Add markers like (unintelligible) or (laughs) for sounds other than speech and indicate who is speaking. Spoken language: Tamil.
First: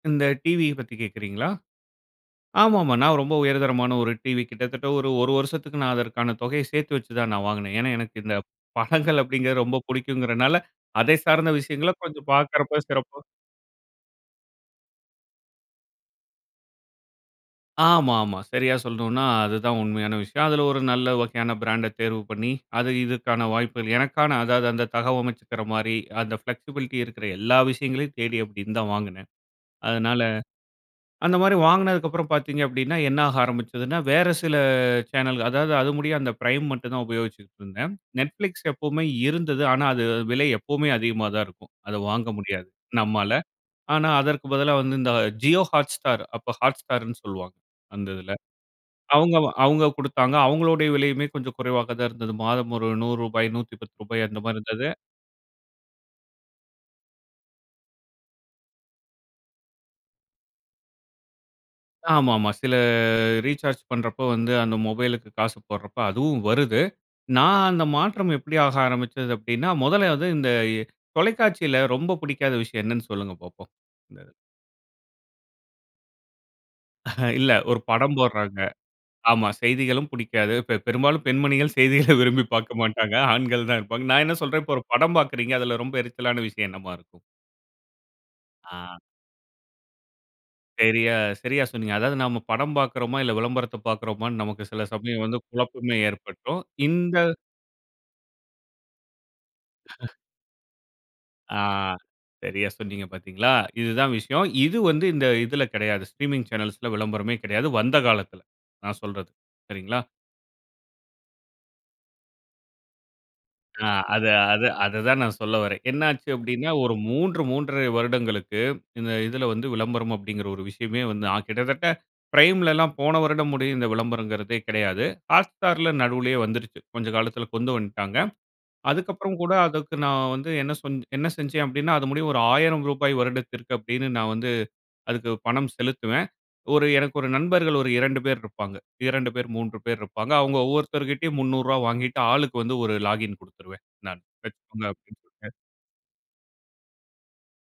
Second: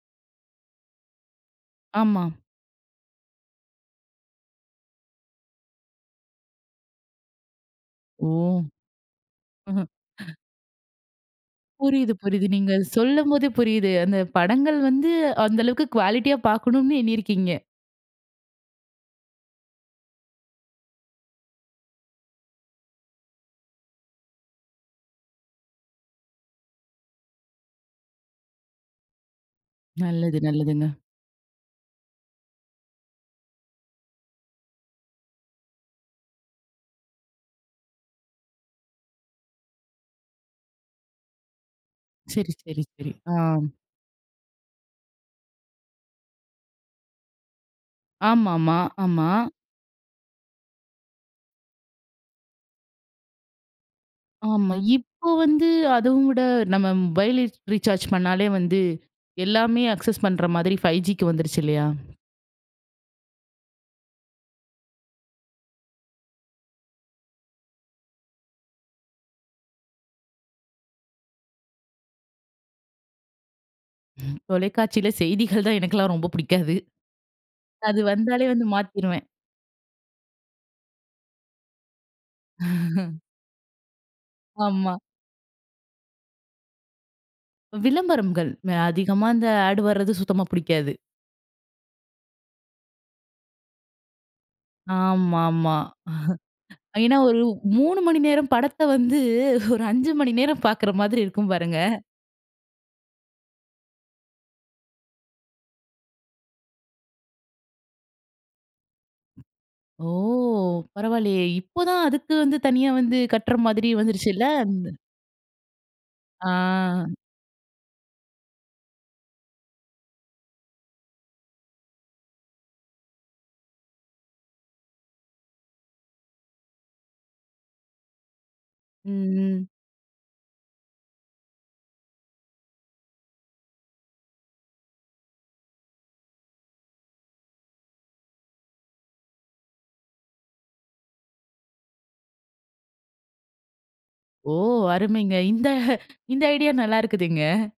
Speaker 1: இந்த டிவிய பத்தி கேட்குறீங்களா?
Speaker 2: ஆமா.
Speaker 1: ஆமாமா, நான் ரொம்ப உயர்தரமான ஒரு டிவி கிட்டத்தட்ட ஒரு 1 வருசத்துக்கு நான் அதற்கான தொகைய சேத்து வெச்சு தான் நான் வாங்குனேன். ஏன்னா எனக்கு இந்த
Speaker 2: ஒ!
Speaker 1: படங்கள் அப்டிங்குறது ரொம்ப
Speaker 2: (chuckles)
Speaker 1: புடிக்குங்குறனால, அதை சார்ந்த விஷயங்கள
Speaker 2: புரியுது,
Speaker 1: கொஞ்சம்
Speaker 2: புரியுது. நீங்க
Speaker 1: பார்க்குறப்பா சிறப்பா
Speaker 2: சொல்லும்போதே புரியுது. அந்த (chuckles) படங்கள் வந்து அந்த அளவுக்கு குவாலிட்டியா பாக்கணும்னு எண்ணியிருக்கீங்க.
Speaker 1: ஆமா, ஆமா சரியா சொல்ணும்னா அதுதான் உண்மயான விஷயம். அதுல ஒரு நல்ல வகையான பிராண்ட தேர்வு பண்ணி, அது இதுக்கான வாய்ப்புகள் எனக்கான அதாவது, அந்த தகவமைச்சுக்குற மாரி. அந்த ஃப்ளெக்ஸிபிலிட்டி இருக்குற எல்லா விஷயங்களையும் தேடி அப்டி இருந்த வாங்குனே. அதனால
Speaker 2: நல்லது நல்லதுங்க.
Speaker 1: அந்த மாரி வாங்குனதுக்கு அப்புறம் பாத்தீங்க அப்டின்னா, என்ன ஆக ஆரம்பிச்சதுன்னா, வேற சில சேனல் அதாவது அது முடிய அந்த பிரைம் மட்டும் தான் உபயோகிச்சுட்டு இருந்தேன். Netflix எப்பவுமே இருந்தது, ஆனா அது விலை எப்பவுமே அதிகமா தான் இருக்கும். அத வாங்க
Speaker 2: சரி,
Speaker 1: முடியாது
Speaker 2: சரி, சரி, ஆ.
Speaker 1: நம்மால. ஆனா அதற்கு பதிலா வந்து இந்த Jio Hotstar, அப்ப Hotstarன்னு சொல்லுவாங்க. அந்த இதுல
Speaker 2: ஆமாம்மா, ஆமா.
Speaker 1: அவங்க அவங்க குடுத்தாங்க அவங்களுடய விலையுமே கொஞ்சம் குறைவாக தான் இருந்தது. மாதம் ஒரு ரூ. 100, 150 அந்த மாதிரி
Speaker 2: ஆமா,
Speaker 1: இருந்தது.
Speaker 2: இப்போ வந்து அதோட, நம்ம வைலைஃப் ரீசார்ஜ் பண்ணாலே வந்து எல்லாமே அக்சஸ் பண்ற மாதிரி 5Gக்கு வந்துருச்சு இல்லையா?
Speaker 1: ஆமா ஆமா, சில ரீசார்ஜ் பண்றப்போ, வந்து அந்த மொபைல்க்கு காசு போடுறப்போ அதுவும் வருது. நான் அந்த மாற்றம் எப்டி ஆக ஆரம்பிச்சது அப்டின்னா, முதல்ல வந்து இந்த தொலைக்காட்சில ரொம்ப பிடிக்காத விஷயம் என்னன்னு சொல்லுங்க பாப்போம்? (unintelligible)
Speaker 2: தொலைக்காட்சியில செய்திகள் தான் எனக்கெல்லாம் ரொம்ப பிடிக்காது.
Speaker 1: அஹ, (chuckles) இல்ல ஒரு
Speaker 2: அது
Speaker 1: படம்
Speaker 2: வந்தாலே
Speaker 1: போடுறாங்க.
Speaker 2: வந்து மாத்திருவேன்.
Speaker 1: ஆமா செய்திகளும் புடிக்காது. பெ பெரும்பாலும் பெண்மணிகள் செய்திகள விரும்பி பாக்க மாட்டாங்க.
Speaker 2: (chuckles)
Speaker 1: ஆண்கள் தான் வெப்பாங்க. நான் என்ன சொல்ற இப்போ ஒரு
Speaker 2: ஆமா.
Speaker 1: படம் பாக்குறீங்க அதுல ரொம்ப எரிச்சலான விஷயம் என்னவா இருக்கும்?
Speaker 2: விளம்பரம்ங்கள்,
Speaker 1: ஆ.
Speaker 2: அ அதிகமா அந்த ஆட் வரது சுத்தமா பிடிக்காது.
Speaker 1: சரியா, சரியா, சொன்னீங்க. அதாவது நம்ம படம் பாக்குறோமா, இல்ல விளம்பரத்த பாக்குறோமா நமக்கு சில சமயம் வந்து
Speaker 2: ஆமா, ஆமா.
Speaker 1: குழப்பமே ஏற்பட்டுரும்.
Speaker 2: ஏன்னா
Speaker 1: இந்த
Speaker 2: ஒரு 3 மணி நேரம் படத்த வந்து, ஒரு 5
Speaker 1: (laughs)
Speaker 2: மணி நேரம் பாக்குற மாதிரி இருக்கும்
Speaker 1: ஆ,
Speaker 2: பாருங்க.
Speaker 1: சரியா சொன்னீங்க பாத்தீங்களா? இது தான் விஷயம். இது வந்து இந்த இதுல கெடயாது. ஸ்ட்ரீமிங் சேனல்ஸ்ல விளம்பரமே கெடயாது. வந்த காலத்துல நான் சொல்றது, சரிங்களா?
Speaker 2: ஓ! பரவாயில்லயே, இப்பதான் அதுக்கு வந்து தனியா வந்து கட்டுற
Speaker 1: ஆ,
Speaker 2: மாதிரி
Speaker 1: அது
Speaker 2: வந்துருச்சுல்ல.
Speaker 1: அது அத தான் நான் சொல்ல வரன். என்ன ஆச்சு
Speaker 2: ஆ.
Speaker 1: அப்டின்னா ஒரு 3, 3 1/2 வருடங்களுக்கு, இந்த இதுல வந்து விளம்பரம் அப்டிங்குற ஒரு விஷயமே வந்து, அ கிட்டத்தட்ட பிரைம்லலாம் போன வருடம் முடிய இந்த விளம்பரங்குறதே கெடயாது. Hotstarல நடுவுலயே வந்துருச்சு. கொஞ்ச காலத்துல கொண்டு வந்துட்டாங்க. அதுக்கப்புறம் கூட
Speaker 2: ம்ஹ்ம்.
Speaker 1: அதுக்கு நான் வந்து என்ன சொ என்ன செஞ்சேன் அப்டின்னா அது முடியும் ஒரு ரூ. 1000 வருடத்திற்கு அப்டின்னு நான் வந்து, அதுக்கு பணம் செலுத்துவேன். ஒரு எனக்கு ஒரு நண்பர்கள் ஒரு 2 பேர் இருப்பாங்க. 2 பேர் 3 பேர் இருப்பாங்க. அவங்க ஒவ்வொருத்தர் கிட்டயும் ரூ. 300 வாங்கிட்டு ஆளுக்கு வந்து 1 லாகின் கொடுத்துருவேன், நானு
Speaker 2: ஓ!
Speaker 1: வெச்சுக்கோங்க அப்டின்னு.
Speaker 2: அருமைங்க
Speaker 1: (unintelligible)
Speaker 2: இந்த இந்த ஐடியா நல்லா இருக்குதுங்க.